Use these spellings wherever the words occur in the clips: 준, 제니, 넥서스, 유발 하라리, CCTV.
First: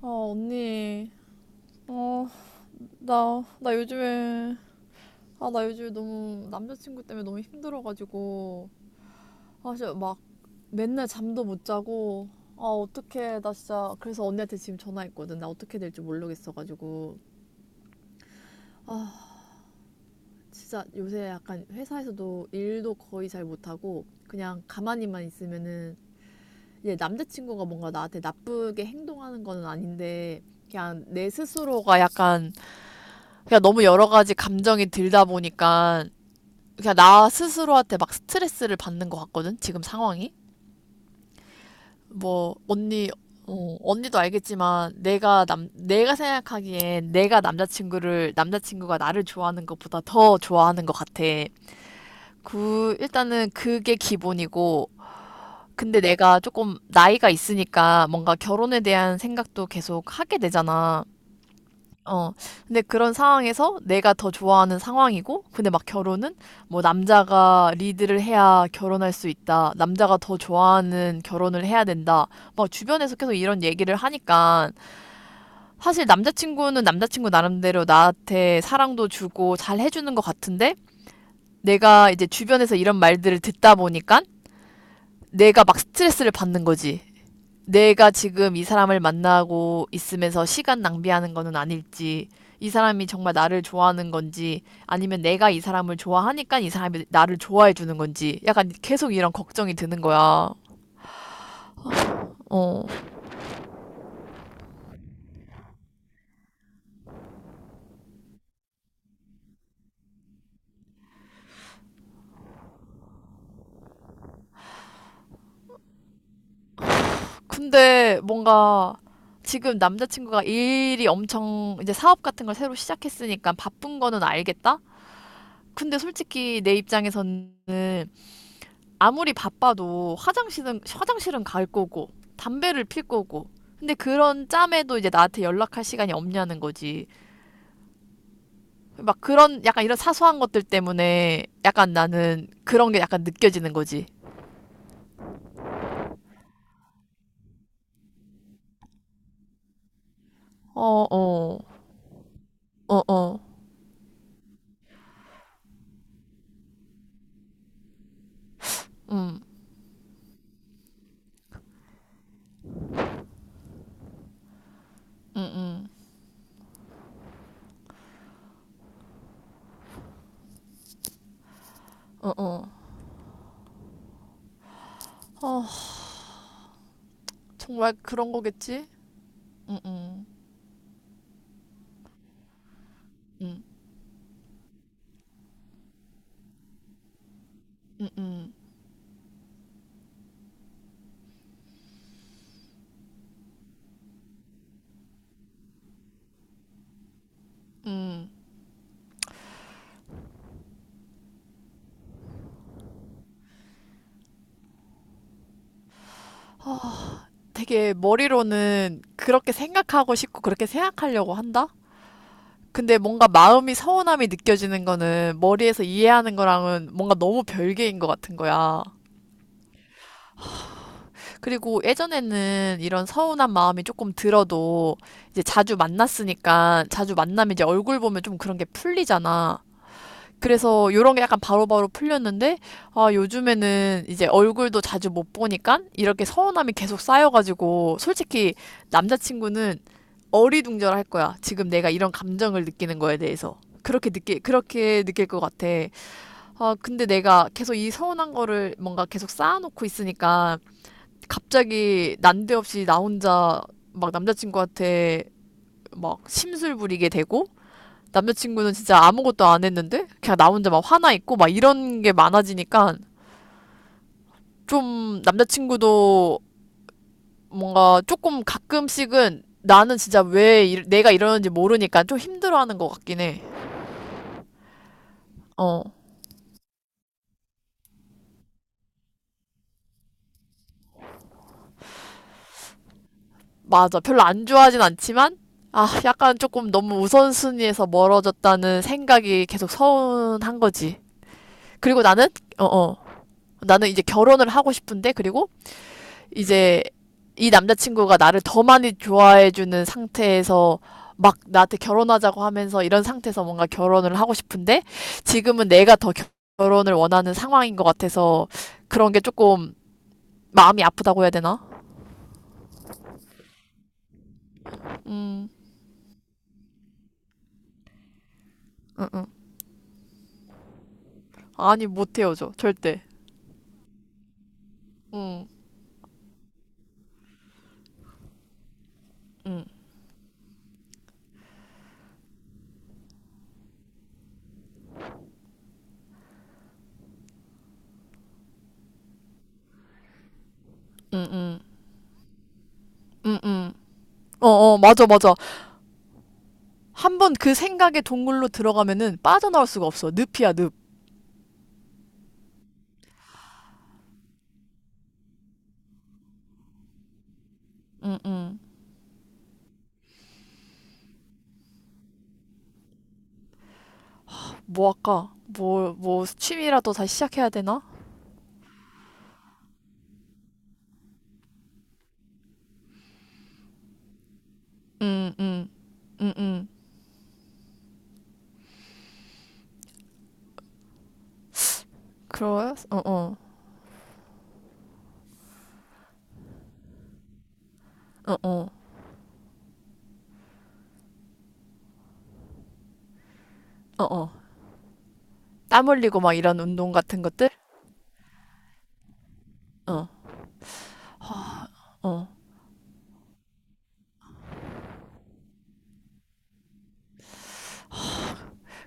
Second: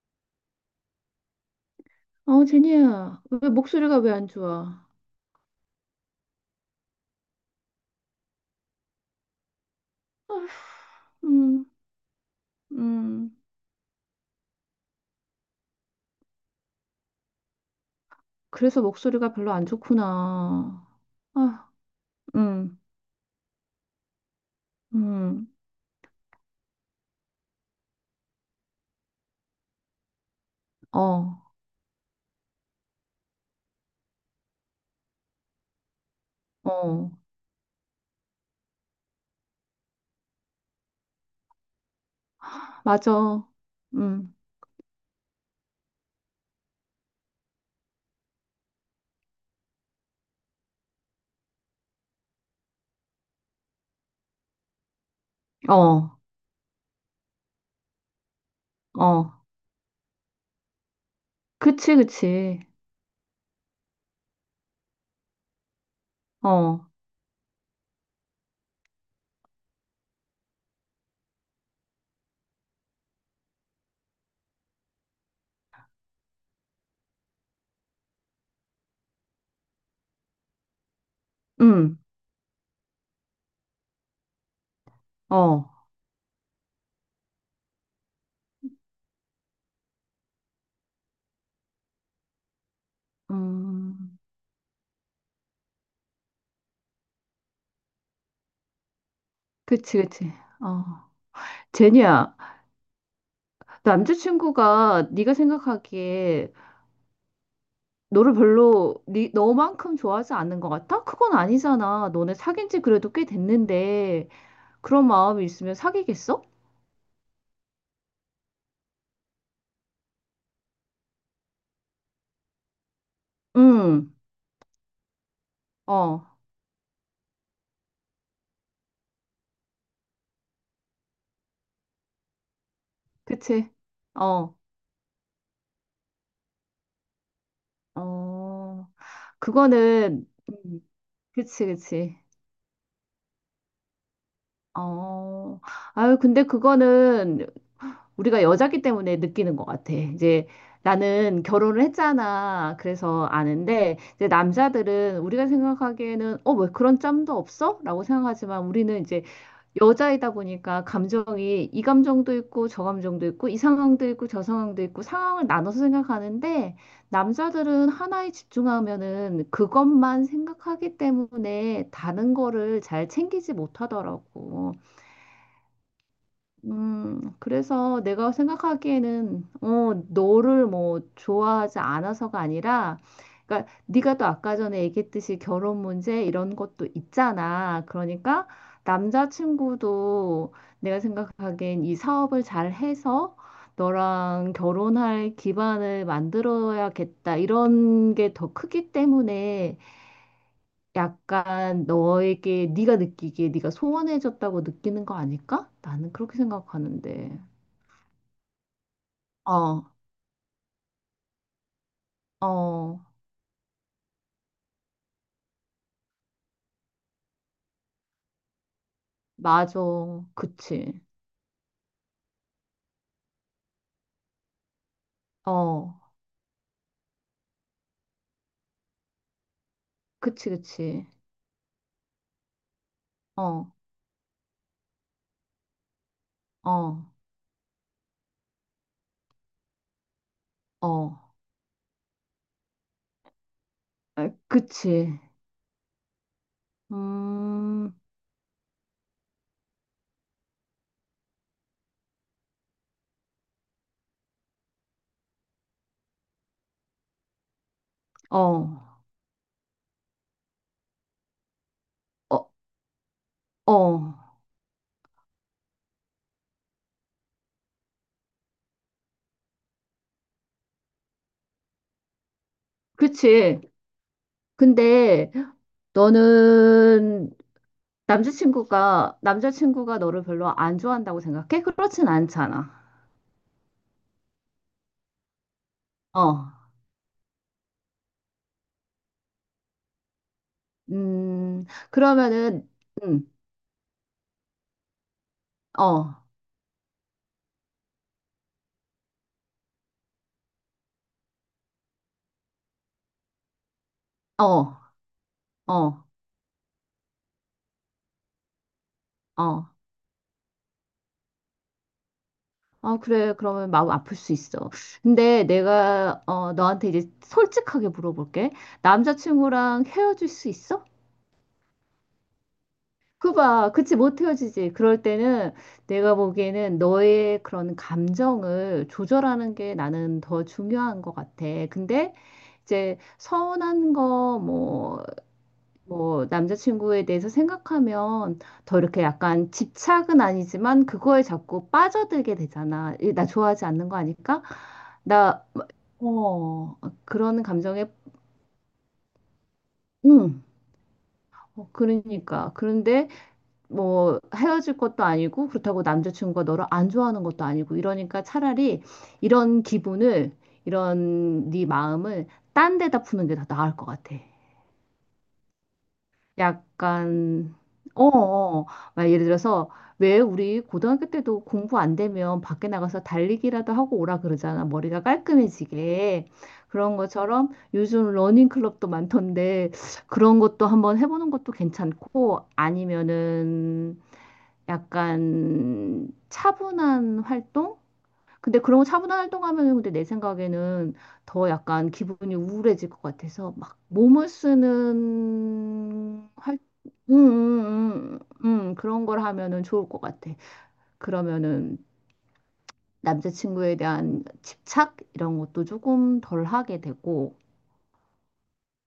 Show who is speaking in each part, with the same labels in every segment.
Speaker 1: 아, 언니. 어,
Speaker 2: 어, 제니야,
Speaker 1: 나,
Speaker 2: 왜
Speaker 1: 나
Speaker 2: 목소리가 왜 안
Speaker 1: 요즘에,
Speaker 2: 좋아?
Speaker 1: 아, 나 요즘에 너무 남자친구 때문에 너무 힘들어가지고, 아, 진짜 막 맨날 잠도
Speaker 2: 음,
Speaker 1: 못 자고, 아,
Speaker 2: 음,
Speaker 1: 어떡해. 나 진짜, 그래서 언니한테 지금 전화했거든. 나 어떻게 될지 모르겠어가지고.
Speaker 2: 그래서 목소리가
Speaker 1: 아,
Speaker 2: 별로 안
Speaker 1: 진짜
Speaker 2: 좋구나.
Speaker 1: 요새 약간
Speaker 2: 아,
Speaker 1: 회사에서도
Speaker 2: 음,
Speaker 1: 일도 거의 잘 못하고, 그냥 가만히만
Speaker 2: 음,
Speaker 1: 있으면은, 이제 남자친구가 뭔가 나한테 나쁘게 행동하는 거는 아닌데, 그냥 내
Speaker 2: 어,
Speaker 1: 스스로가 약간 그냥 너무 여러 가지 감정이 들다 보니까 그냥
Speaker 2: 어,
Speaker 1: 나 스스로한테 막 스트레스를 받는 것 같거든. 지금 상황이, 뭐, 언니,
Speaker 2: 맞아.
Speaker 1: 어, 언니도
Speaker 2: 음,
Speaker 1: 알겠지만 내가 생각하기엔 내가 남자친구를 남자친구가 나를 좋아하는 것보다 더 좋아하는 것 같아. 그 일단은 그게 기본이고, 근데
Speaker 2: 어,
Speaker 1: 내가 조금 나이가 있으니까 뭔가 결혼에 대한
Speaker 2: 어,
Speaker 1: 생각도 계속 하게 되잖아.
Speaker 2: 그치,
Speaker 1: 어,
Speaker 2: 그치.
Speaker 1: 근데 그런 상황에서 내가 더 좋아하는 상황이고, 근데 막 결혼은 뭐
Speaker 2: 어,
Speaker 1: 남자가 리드를 해야 결혼할 수 있다, 남자가 더 좋아하는 결혼을 해야 된다, 막 주변에서 계속 이런 얘기를 하니까, 사실 남자친구는 남자친구 나름대로 나한테 사랑도 주고 잘 해주는 것 같은데,
Speaker 2: 음,
Speaker 1: 내가 이제 주변에서 이런 말들을 듣다 보니까, 내가
Speaker 2: 어,
Speaker 1: 막 스트레스를 받는 거지. 내가 지금 이 사람을 만나고 있으면서 시간 낭비하는 거는 아닐지, 이 사람이 정말 나를 좋아하는
Speaker 2: 음.
Speaker 1: 건지, 아니면 내가 이 사람을 좋아하니까 이 사람이 나를 좋아해 주는 건지, 약간 계속 이런 걱정이
Speaker 2: 그치,
Speaker 1: 드는
Speaker 2: 그치.
Speaker 1: 거야.
Speaker 2: 어, 제니야,
Speaker 1: 어.
Speaker 2: 남자친구가 네가 생각하기에 너를 별로 너만큼 좋아하지 않는 것 같아? 그건 아니잖아. 너네 사귄 지 그래도 꽤 됐는데. 그런 마음이 있으면 사귀겠어?
Speaker 1: 근데 뭔가 지금 남자친구가 일이 엄청, 이제 사업 같은 걸 새로 시작했으니까 바쁜
Speaker 2: 응,
Speaker 1: 거는 알겠다? 근데
Speaker 2: 어,
Speaker 1: 솔직히 내 입장에서는 아무리 바빠도 화장실은 갈 거고 담배를 필 거고,
Speaker 2: 그치.
Speaker 1: 근데 그런
Speaker 2: 어,
Speaker 1: 짬에도 이제 나한테 연락할 시간이 없냐는 거지.
Speaker 2: 어,
Speaker 1: 막 그런 약간 이런
Speaker 2: 그거는,
Speaker 1: 사소한 것들 때문에
Speaker 2: 그치,
Speaker 1: 약간
Speaker 2: 그치.
Speaker 1: 나는 그런 게 약간 느껴지는 거지.
Speaker 2: 어, 아유, 근데 그거는 우리가 여자기 때문에 느끼는 것 같아. 이제
Speaker 1: 어,
Speaker 2: 나는
Speaker 1: 어,
Speaker 2: 결혼을 했잖아.
Speaker 1: 어,
Speaker 2: 그래서
Speaker 1: 어,
Speaker 2: 아는데, 이제 남자들은 우리가 생각하기에는, 어, 왜 그런 짬도 없어? 라고 생각하지만 우리는 이제
Speaker 1: 음,
Speaker 2: 여자이다 보니까 감정이 이 감정도 있고 저 감정도 있고 이 상황도 있고 저 상황도 있고 상황을 나눠서 생각하는데 남자들은 하나에 집중하면은 그것만 생각하기 때문에
Speaker 1: 어,
Speaker 2: 다른
Speaker 1: 어,
Speaker 2: 거를 잘 챙기지 못하더라고.
Speaker 1: 어, 정말
Speaker 2: 그래서 내가
Speaker 1: 그런 거겠지.
Speaker 2: 생각하기에는
Speaker 1: 음,
Speaker 2: 어, 너를 뭐 좋아하지 않아서가 아니라
Speaker 1: 음.
Speaker 2: 그러니까 네가 또 아까 전에 얘기했듯이 결혼 문제 이런 것도 있잖아. 그러니까 남자친구도 내가 생각하기엔 이 사업을 잘 해서 너랑 결혼할 기반을 만들어야겠다. 이런 게 더 크기 때문에 약간 너에게 네가 느끼기에 네가 소원해졌다고 느끼는 거 아닐까? 나는 그렇게 생각하는데.
Speaker 1: 되게 머리로는 그렇게
Speaker 2: 어,
Speaker 1: 생각하고 싶고 그렇게 생각하려고 한다. 근데
Speaker 2: 어,
Speaker 1: 뭔가 마음이 서운함이 느껴지는 거는 머리에서 이해하는 거랑은 뭔가 너무 별개인 것 같은 거야.
Speaker 2: 맞아. 그치.
Speaker 1: 그리고 예전에는 이런 서운한 마음이 조금 들어도 이제 자주
Speaker 2: 어,
Speaker 1: 만났으니까, 자주 만나면 이제 얼굴 보면 좀 그런 게 풀리잖아.
Speaker 2: 그치,
Speaker 1: 그래서
Speaker 2: 그치.
Speaker 1: 요런 게 약간 바로바로 풀렸는데, 아,
Speaker 2: 어,
Speaker 1: 요즘에는 이제 얼굴도 자주 못 보니까 이렇게 서운함이 계속
Speaker 2: 어,
Speaker 1: 쌓여가지고, 솔직히 남자친구는 어리둥절할
Speaker 2: 어,
Speaker 1: 거야. 지금 내가 이런 감정을 느끼는 거에 대해서.
Speaker 2: 에,
Speaker 1: 그렇게
Speaker 2: 그치.
Speaker 1: 느낄 것 같아. 아, 근데 내가 계속 이
Speaker 2: 음,
Speaker 1: 서운한 거를 뭔가 계속 쌓아놓고 있으니까, 갑자기 난데없이 나 혼자 막 남자친구한테 막 심술 부리게 되고,
Speaker 2: 어,
Speaker 1: 남자친구는 진짜 아무것도 안 했는데 그냥 나 혼자 막 화나 있고 막 이런 게
Speaker 2: 어,
Speaker 1: 많아지니까
Speaker 2: 어,
Speaker 1: 좀 남자친구도 뭔가 조금 가끔씩은, 나는 진짜 왜 내가 이러는지 모르니까 좀 힘들어하는 것 같긴 해.
Speaker 2: 그치. 근데
Speaker 1: 어,
Speaker 2: 너는 남자친구가 너를 별로 안 좋아한다고 생각해? 그렇진 않잖아.
Speaker 1: 맞아. 별로 안 좋아하진 않지만, 아,
Speaker 2: 어,
Speaker 1: 약간 조금 너무 우선순위에서 멀어졌다는 생각이 계속 서운한 거지.
Speaker 2: 음,
Speaker 1: 그리고 나는, 어,
Speaker 2: 그러면은,
Speaker 1: 어.
Speaker 2: 음,
Speaker 1: 나는 이제 결혼을 하고 싶은데, 그리고
Speaker 2: 어,
Speaker 1: 이제 이 남자친구가 나를 더 많이 좋아해주는 상태에서 막 나한테 결혼하자고 하면서 이런 상태에서 뭔가 결혼을 하고
Speaker 2: 어,
Speaker 1: 싶은데, 지금은 내가
Speaker 2: 어,
Speaker 1: 더 결혼을 원하는 상황인 것 같아서 그런 게
Speaker 2: 어.
Speaker 1: 조금 마음이 아프다고 해야 되나?
Speaker 2: 아, 그래. 그러면 마음 아플 수 있어. 근데
Speaker 1: 음,
Speaker 2: 내가, 어, 너한테 이제 솔직하게 물어볼게.
Speaker 1: 응, 응.
Speaker 2: 남자친구랑 헤어질 수 있어?
Speaker 1: 아니, 못 헤어져. 절대.
Speaker 2: 그 봐. 그치, 못 헤어지지. 그럴
Speaker 1: 음.
Speaker 2: 때는 내가 보기에는 너의 그런 감정을 조절하는 게 나는 더 중요한 것 같아. 근데 이제 서운한 거, 뭐, 뭐 남자친구에 대해서 생각하면 더 이렇게 약간 집착은 아니지만 그거에 자꾸 빠져들게 되잖아. 이, 나 좋아하지 않는 거 아니까
Speaker 1: 어, 어, 맞아, 맞아.
Speaker 2: 나 어,
Speaker 1: 한 번
Speaker 2: 그런
Speaker 1: 그
Speaker 2: 감정에
Speaker 1: 생각의 동굴로 들어가면은 빠져나올 수가 없어.
Speaker 2: 음.
Speaker 1: 늪이야, 늪.
Speaker 2: 어, 그러니까 그런데 뭐 헤어질 것도 아니고 그렇다고 남자친구가 너를 안 좋아하는 것도 아니고
Speaker 1: 응,
Speaker 2: 이러니까
Speaker 1: 응.
Speaker 2: 차라리 이런 기분을 이런 네 마음을 딴 데다 푸는 게 더 나을 것 같아.
Speaker 1: 뭐 할까? 뭐, 뭐, 취미라도 다시 시작해야
Speaker 2: 약간
Speaker 1: 되나?
Speaker 2: 어, 어. 어. 막 예를 들어서 왜 우리 고등학교 때도 공부 안 되면 밖에 나가서 달리기라도 하고 오라 그러잖아. 머리가
Speaker 1: 응, 응,
Speaker 2: 깔끔해지게.
Speaker 1: 응, 응.
Speaker 2: 그런 것처럼 요즘 러닝 클럽도 많던데 그런 것도 한번 해보는 것도
Speaker 1: 그
Speaker 2: 괜찮고
Speaker 1: 러요 어, 어,
Speaker 2: 아니면은 약간 차분한 활동?
Speaker 1: 어,
Speaker 2: 근데
Speaker 1: 어,
Speaker 2: 그런 거 차분한 활동하면은 근데 내 생각에는 더 약간 기분이 우울해질 것 같아서 막
Speaker 1: 어,
Speaker 2: 몸을
Speaker 1: 어. 땀 흘리고
Speaker 2: 쓰는
Speaker 1: 막 이런 운동
Speaker 2: 음,
Speaker 1: 같은 것들?
Speaker 2: 음, 음, 그런 걸 하면은 좋을 것
Speaker 1: 어,
Speaker 2: 같아. 그러면은
Speaker 1: 어.
Speaker 2: 남자친구에 대한 집착 이런 것도 조금 덜 하게 되고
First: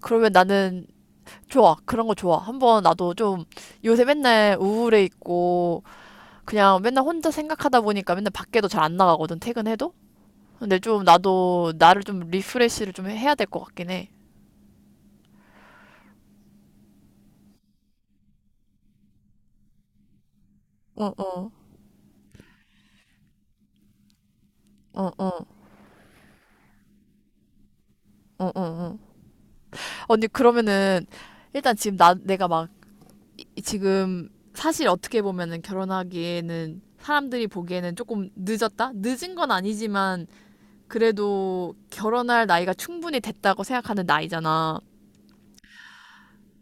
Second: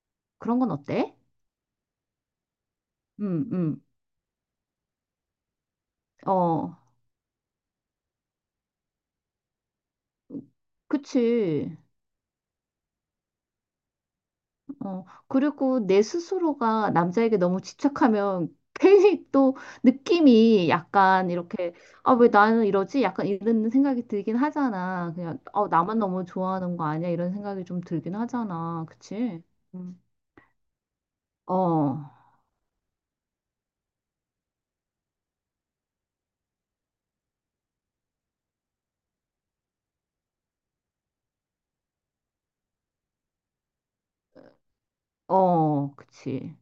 Speaker 1: 그러면
Speaker 2: 그런 건
Speaker 1: 나는
Speaker 2: 어때?
Speaker 1: 좋아. 그런 거 좋아. 한번 나도 좀,
Speaker 2: 음, 음,
Speaker 1: 요새 맨날 우울해 있고
Speaker 2: 어,
Speaker 1: 그냥 맨날 혼자 생각하다 보니까 맨날 밖에도 잘 안 나가거든, 퇴근해도? 근데 좀 나도
Speaker 2: 그치.
Speaker 1: 나를 좀 리프레시를 좀 해야 될 것 같긴 해.
Speaker 2: 어, 그리고 내 스스로가 남자에게 너무 집착하면 괜히 또 느낌이
Speaker 1: 어,
Speaker 2: 약간
Speaker 1: 어,
Speaker 2: 이렇게, 아, 왜 나는 이러지? 약간 이런 생각이 들긴
Speaker 1: 어,
Speaker 2: 하잖아. 그냥,
Speaker 1: 어,
Speaker 2: 어, 나만 너무 좋아하는 거 아니야? 이런 생각이 좀 들긴
Speaker 1: 어, 어,
Speaker 2: 하잖아.
Speaker 1: 어.
Speaker 2: 그치? 음.
Speaker 1: 언니, 그러면은 일단 지금
Speaker 2: 어,
Speaker 1: 나, 내가 막 지금, 사실 어떻게 보면은 결혼하기에는 사람들이 보기에는 조금 늦었다? 늦은 건 아니지만 그래도 결혼할 나이가 충분히 됐다고 생각하는 나이잖아.
Speaker 2: 어, 그치.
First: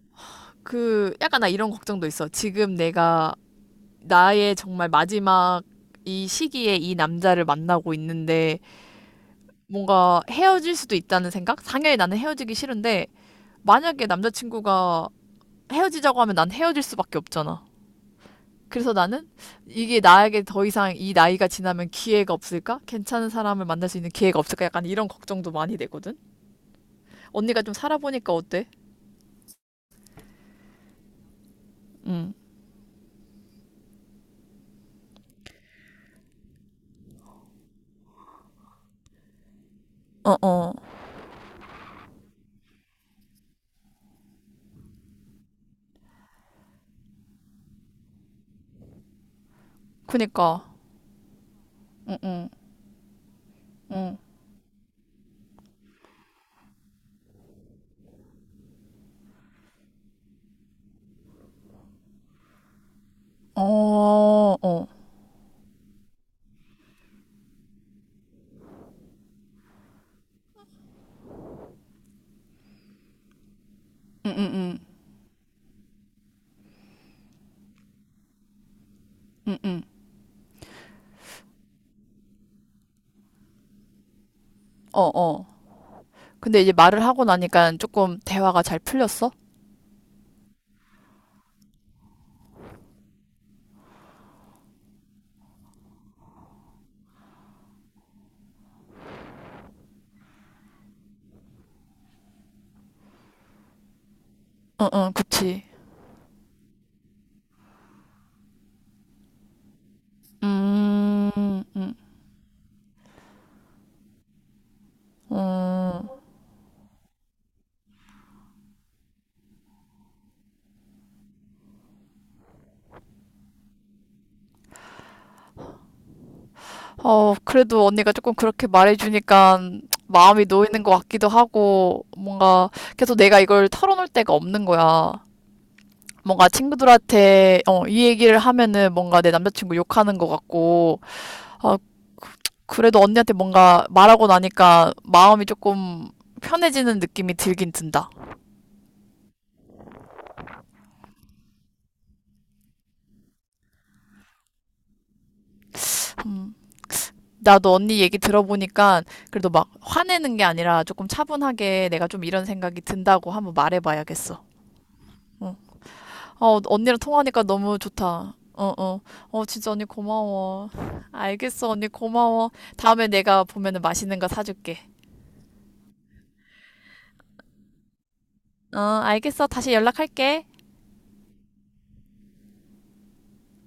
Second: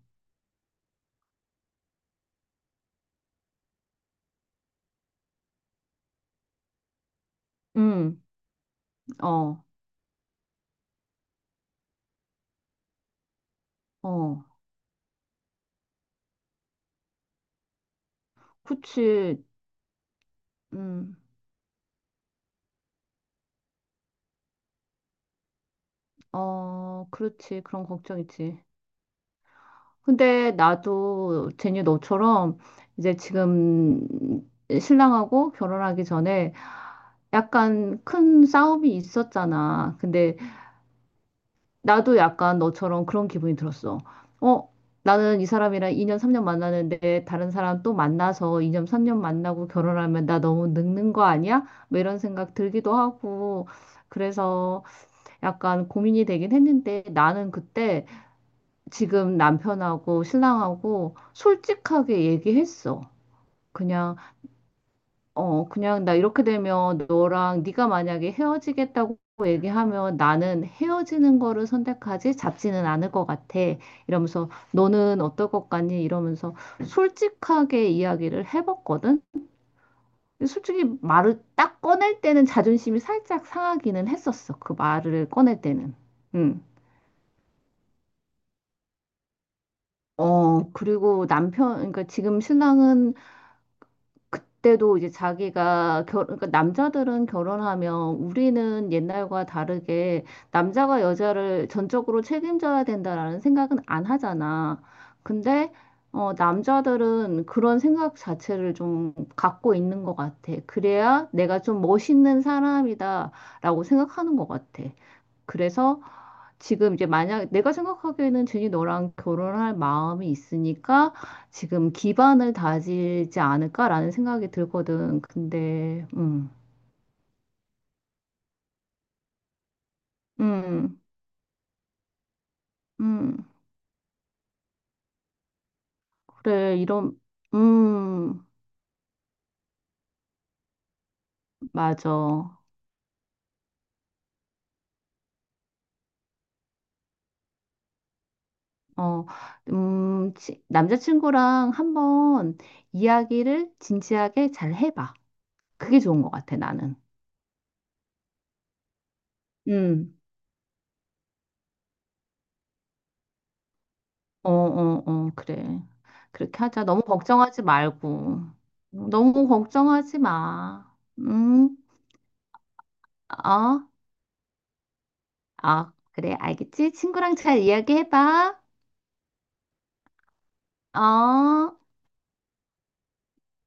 Speaker 1: 그 약간 나 이런 걱정도 있어. 지금 내가, 나의 정말 마지막 이 시기에 이 남자를 만나고
Speaker 2: 음,
Speaker 1: 있는데
Speaker 2: 어,
Speaker 1: 뭔가 헤어질 수도 있다는 생각? 당연히 나는 헤어지기 싫은데 만약에
Speaker 2: 어,
Speaker 1: 남자친구가 헤어지자고 하면 난 헤어질 수밖에 없잖아. 그래서 나는
Speaker 2: 그치.
Speaker 1: 이게 나에게 더 이상 이
Speaker 2: 음,
Speaker 1: 나이가 지나면 기회가 없을까? 괜찮은 사람을 만날 수 있는 기회가 없을까? 약간 이런 걱정도 많이 되거든.
Speaker 2: 어, 그렇지.
Speaker 1: 언니가 좀
Speaker 2: 그런 걱정
Speaker 1: 살아보니까
Speaker 2: 있지.
Speaker 1: 어때?
Speaker 2: 근데 나도 제니 너처럼 이제 지금 신랑하고 결혼하기 전에 약간 큰 싸움이 있었잖아.
Speaker 1: 어,
Speaker 2: 근데
Speaker 1: 어,
Speaker 2: 나도 약간 너처럼 그런 기분이 들었어. 어, 나는 이 사람이랑 2년, 3년 만나는데 다른 사람 또 만나서 2년, 3년 만나고 결혼하면 나
Speaker 1: 그니까.
Speaker 2: 너무 늙는 거 아니야? 뭐 이런 생각 들기도 하고. 그래서 약간 고민이 되긴 했는데 나는 그때 지금 남편하고 신랑하고 솔직하게 얘기했어.
Speaker 1: 어,
Speaker 2: 그냥
Speaker 1: 어,
Speaker 2: 어 그냥 나 이렇게 되면 너랑 네가 만약에 헤어지겠다고 얘기하면 나는 헤어지는 거를 선택하지 잡지는 않을 것 같아. 이러면서 너는 어떨 것 같니? 이러면서 솔직하게 이야기를 해봤거든. 근데 솔직히 말을 딱 꺼낼 때는 자존심이 살짝 상하기는 했었어. 그
Speaker 1: 어,
Speaker 2: 말을
Speaker 1: 어.
Speaker 2: 꺼낼 때는.
Speaker 1: 근데
Speaker 2: 음.
Speaker 1: 이제 말을 하고 나니까 조금 대화가 잘 풀렸어?
Speaker 2: 어, 그리고 남편, 그러니까 지금 신랑은 그때도 이제 자기가 그러니까 남자들은 결혼하면 우리는 옛날과 다르게 남자가 여자를 전적으로 책임져야 된다라는 생각은 안 하잖아.
Speaker 1: 어, 어, 그치.
Speaker 2: 근데 어, 남자들은 그런 생각 자체를 좀 갖고 있는 것 같아. 그래야 내가
Speaker 1: 음,
Speaker 2: 좀 멋있는 사람이다라고 생각하는 것 같아. 그래서
Speaker 1: 음,
Speaker 2: 지금 이제 만약 내가 생각하기에는 준이 너랑 결혼할 마음이 있으니까 지금 기반을 다지지 않을까라는 생각이 들거든. 근데,
Speaker 1: 어, 그래도 언니가 조금 그렇게 말해주니까 마음이 놓이는 것
Speaker 2: 음,
Speaker 1: 같기도 하고, 뭔가 계속 내가
Speaker 2: 음,
Speaker 1: 이걸 털어놓을 데가 없는 거야. 뭔가
Speaker 2: 그래, 이런,
Speaker 1: 친구들한테 어, 이 얘기를
Speaker 2: 음,
Speaker 1: 하면은 뭔가 내 남자친구 욕하는 것 같고. 아,
Speaker 2: 맞아. 어,
Speaker 1: 그래도 언니한테 뭔가 말하고 나니까 마음이 조금 편해지는 느낌이 들긴 든다.
Speaker 2: 남자친구랑 한번 이야기를 진지하게 잘 해봐. 그게 좋은 것
Speaker 1: 음,
Speaker 2: 같아, 나는.
Speaker 1: 나도 언니 얘기 들어보니까 그래도 막
Speaker 2: 음.
Speaker 1: 화내는 게 아니라 조금 차분하게 내가 좀 이런 생각이 든다고 한번 말해봐야겠어.
Speaker 2: 어, 어, 어,
Speaker 1: 어,
Speaker 2: 그래. 그렇게
Speaker 1: 어,
Speaker 2: 하자.
Speaker 1: 언니랑
Speaker 2: 너무
Speaker 1: 통화하니까
Speaker 2: 걱정하지
Speaker 1: 너무 좋다.
Speaker 2: 말고.
Speaker 1: 어, 어, 어,
Speaker 2: 너무
Speaker 1: 진짜 언니
Speaker 2: 걱정하지
Speaker 1: 고마워.
Speaker 2: 마.
Speaker 1: 알겠어,
Speaker 2: 응?
Speaker 1: 언니 고마워. 다음에 내가 보면은
Speaker 2: 어?
Speaker 1: 맛있는 거 사줄게.
Speaker 2: 아 그래. 알겠지? 친구랑 잘 이야기해봐.
Speaker 1: 어, 알겠어. 다시 연락할게.
Speaker 2: 어?